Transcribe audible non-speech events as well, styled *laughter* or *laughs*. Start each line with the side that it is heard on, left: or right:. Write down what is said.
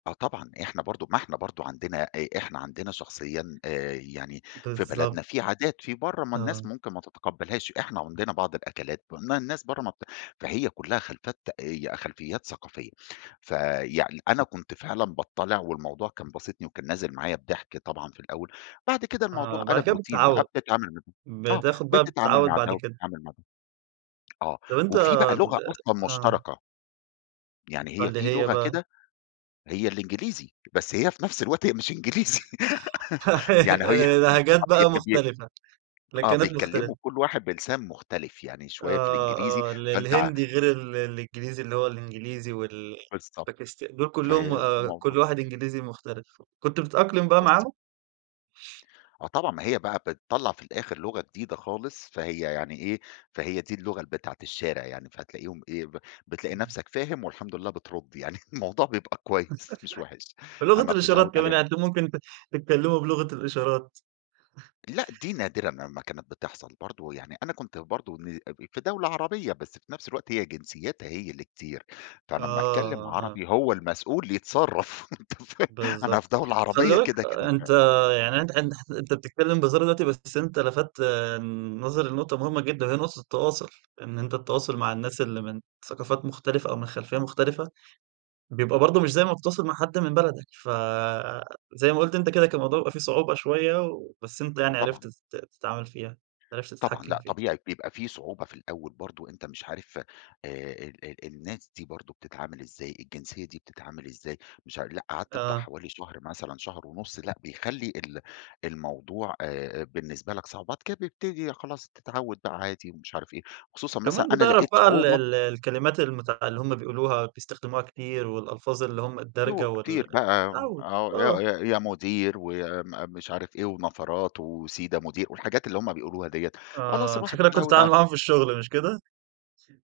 left: آه طبعًا إحنا برضو ما إحنا برضو عندنا آآ، إحنا عندنا شخصيًا آآ، يعني في
right: بالضبط.
left: بلدنا في عادات في برّه ما الناس
right: آه.
left: ممكن ما تتقبلهاش، إحنا عندنا بعض الأكلات الن الناس برّه ما بت فهي كلّها خلفات آآ، خلفيات ثقافية، فيعني أنا كنت فعلًا باضطّلع والموضوع كان باسطني وكان نازل معايا بضحك طبعًا في الأول، بعد كده الموضوع
right: آه، بعد
left: قَلَب
right: كده
left: routine بقى،
right: بتتعود،
left: بتتعامل مع آه
right: بتاخد بقى
left: بتتعامل
right: بتتعود
left: مع ده
right: بعد كده.
left: وبتتعامل مع ده آه
right: طب أنت
left: وفي بقى لغة
right: ب
left: أصلًا
right: آه.
left: مشتركة. يعني هي
right: واللي
left: في
right: هي
left: لغة
right: بقى؟
left: كده، هي الإنجليزي، بس هي في نفس الوقت هي مش إنجليزي، *laughs* يعني
right: *laughs*
left: هي،
right: لهجات بقى
left: *unintelligible*
right: مختلفة،
left: آه
right: لكنات
left: بيتكلّموا
right: مختلفة.
left: كل واحد بلسان مختلف، يعني شويّة في
right: آه
left: الإنجليزي،
right: آه، ال
left: فأنت ع
right: الهندي غير ال الإنجليزي اللي هو الإنجليزي
left: بالضبط،
right: والباكستا دول كلّهم
left: فهي
right: آآ، كل
left: *unintelligible*
right: واحد إنجليزي مختلف، كنت بتتأقلم بقى
left: *unintelligible*
right: معاهم؟
left: آه طبعًا ما هي بقى بتطلّع في الآخر لغة جديدة خالص، فهي يعني إيه، فهي دي اللغة ال بتاعة الشارع يعني، فتلاقيهم إيه ب بتلاقي
right: امم.
left: نَفسك فاهم والحمد لله بترد يعني، الموضوع بيبقى كويّس مش وحش،
right: *laughs* بلغة
left: أما بتتعود
right: الإشارات كمان،
left: عليها ب
right: يعني أنتم ممكن ت تتكلموا بلغة الإشارات. *chuckles*
left: لأ، دي نادرًا لمّا كانت بتحصل برضو يعني، أنا كنت برضو ن في دولة عربية بس في نَفس الوقت هي جنسياتها هي اللي كتير، فأنا امّا أتكلم
right: آه أه.
left: عربي هو المسؤول يتصرّف، أنت فا أنا
right: بالضبط،
left: في دولة
right: وخلّي
left: عربية
right: بالك
left: كده كده ف
right: أنت يعني أنت حت ح أنت بتتكلم بهزار دلوقتي، بس أنت لفتّ آمم، نظري لنقطة مهمة جدًا، وهي نقطة التواصل، إن أنت التواصل مع الناس اللي من ثقافات مختلفة أو من خلفية مختلفة، بيبقى برضو مش زي ما بتتواصل مع حد من بلدك، فزَي ما قُلت أنت كده كان الموضوع بيبقى فيه صعوبة شوية و بس أنت
left: آه
right: يعني عرفت
left: طبعًا.
right: تت تتعامل فيها، عرفت
left: طبعًا،
right: تتحكم
left: لأ
right: فيها.
left: طبيعي بيبقى في صعوبة في الأول برضو أنت مش عارف آآ، ال ال الناس دي برضو بتتعامل إزاي، الجنسية دي بتتعامل إزاي؟ مش ع لأ قعدت بتاع
right: آه.
left: حوالي شهر مثلًا شهر ونُص، لأ بيخلّي ال الموضوع آآ بالنسبة لك صعوبات ك بيبتدي خلاص تتعود بقى عادي مش عارف إيه، خصوصًا مثلًا
right: كمان
left: أنا
right: بتعرف
left: لقيت
right: بقى ال
left: صعوبة
right: ال الكلمات المُتع اللي هُم بيقولوها بيستخدموها كتير، والألفاظ اللي هُم الدارجة
left: يوه
right: وال
left: كتير بقى،
right: تتعود،
left: آه يا
right: آه.
left: يا يا مدير ويا م مش عارف إيه ونفرات وسيدا مدير، والحاجات اللي هُم بيقولوها ديّة، خلاص
right: آه، أنت
left: الواحد
right: شكلك كنت
left: اتعود
right: بتتعامل
left: ع
right: معاهم في الشغل مش كده؟ س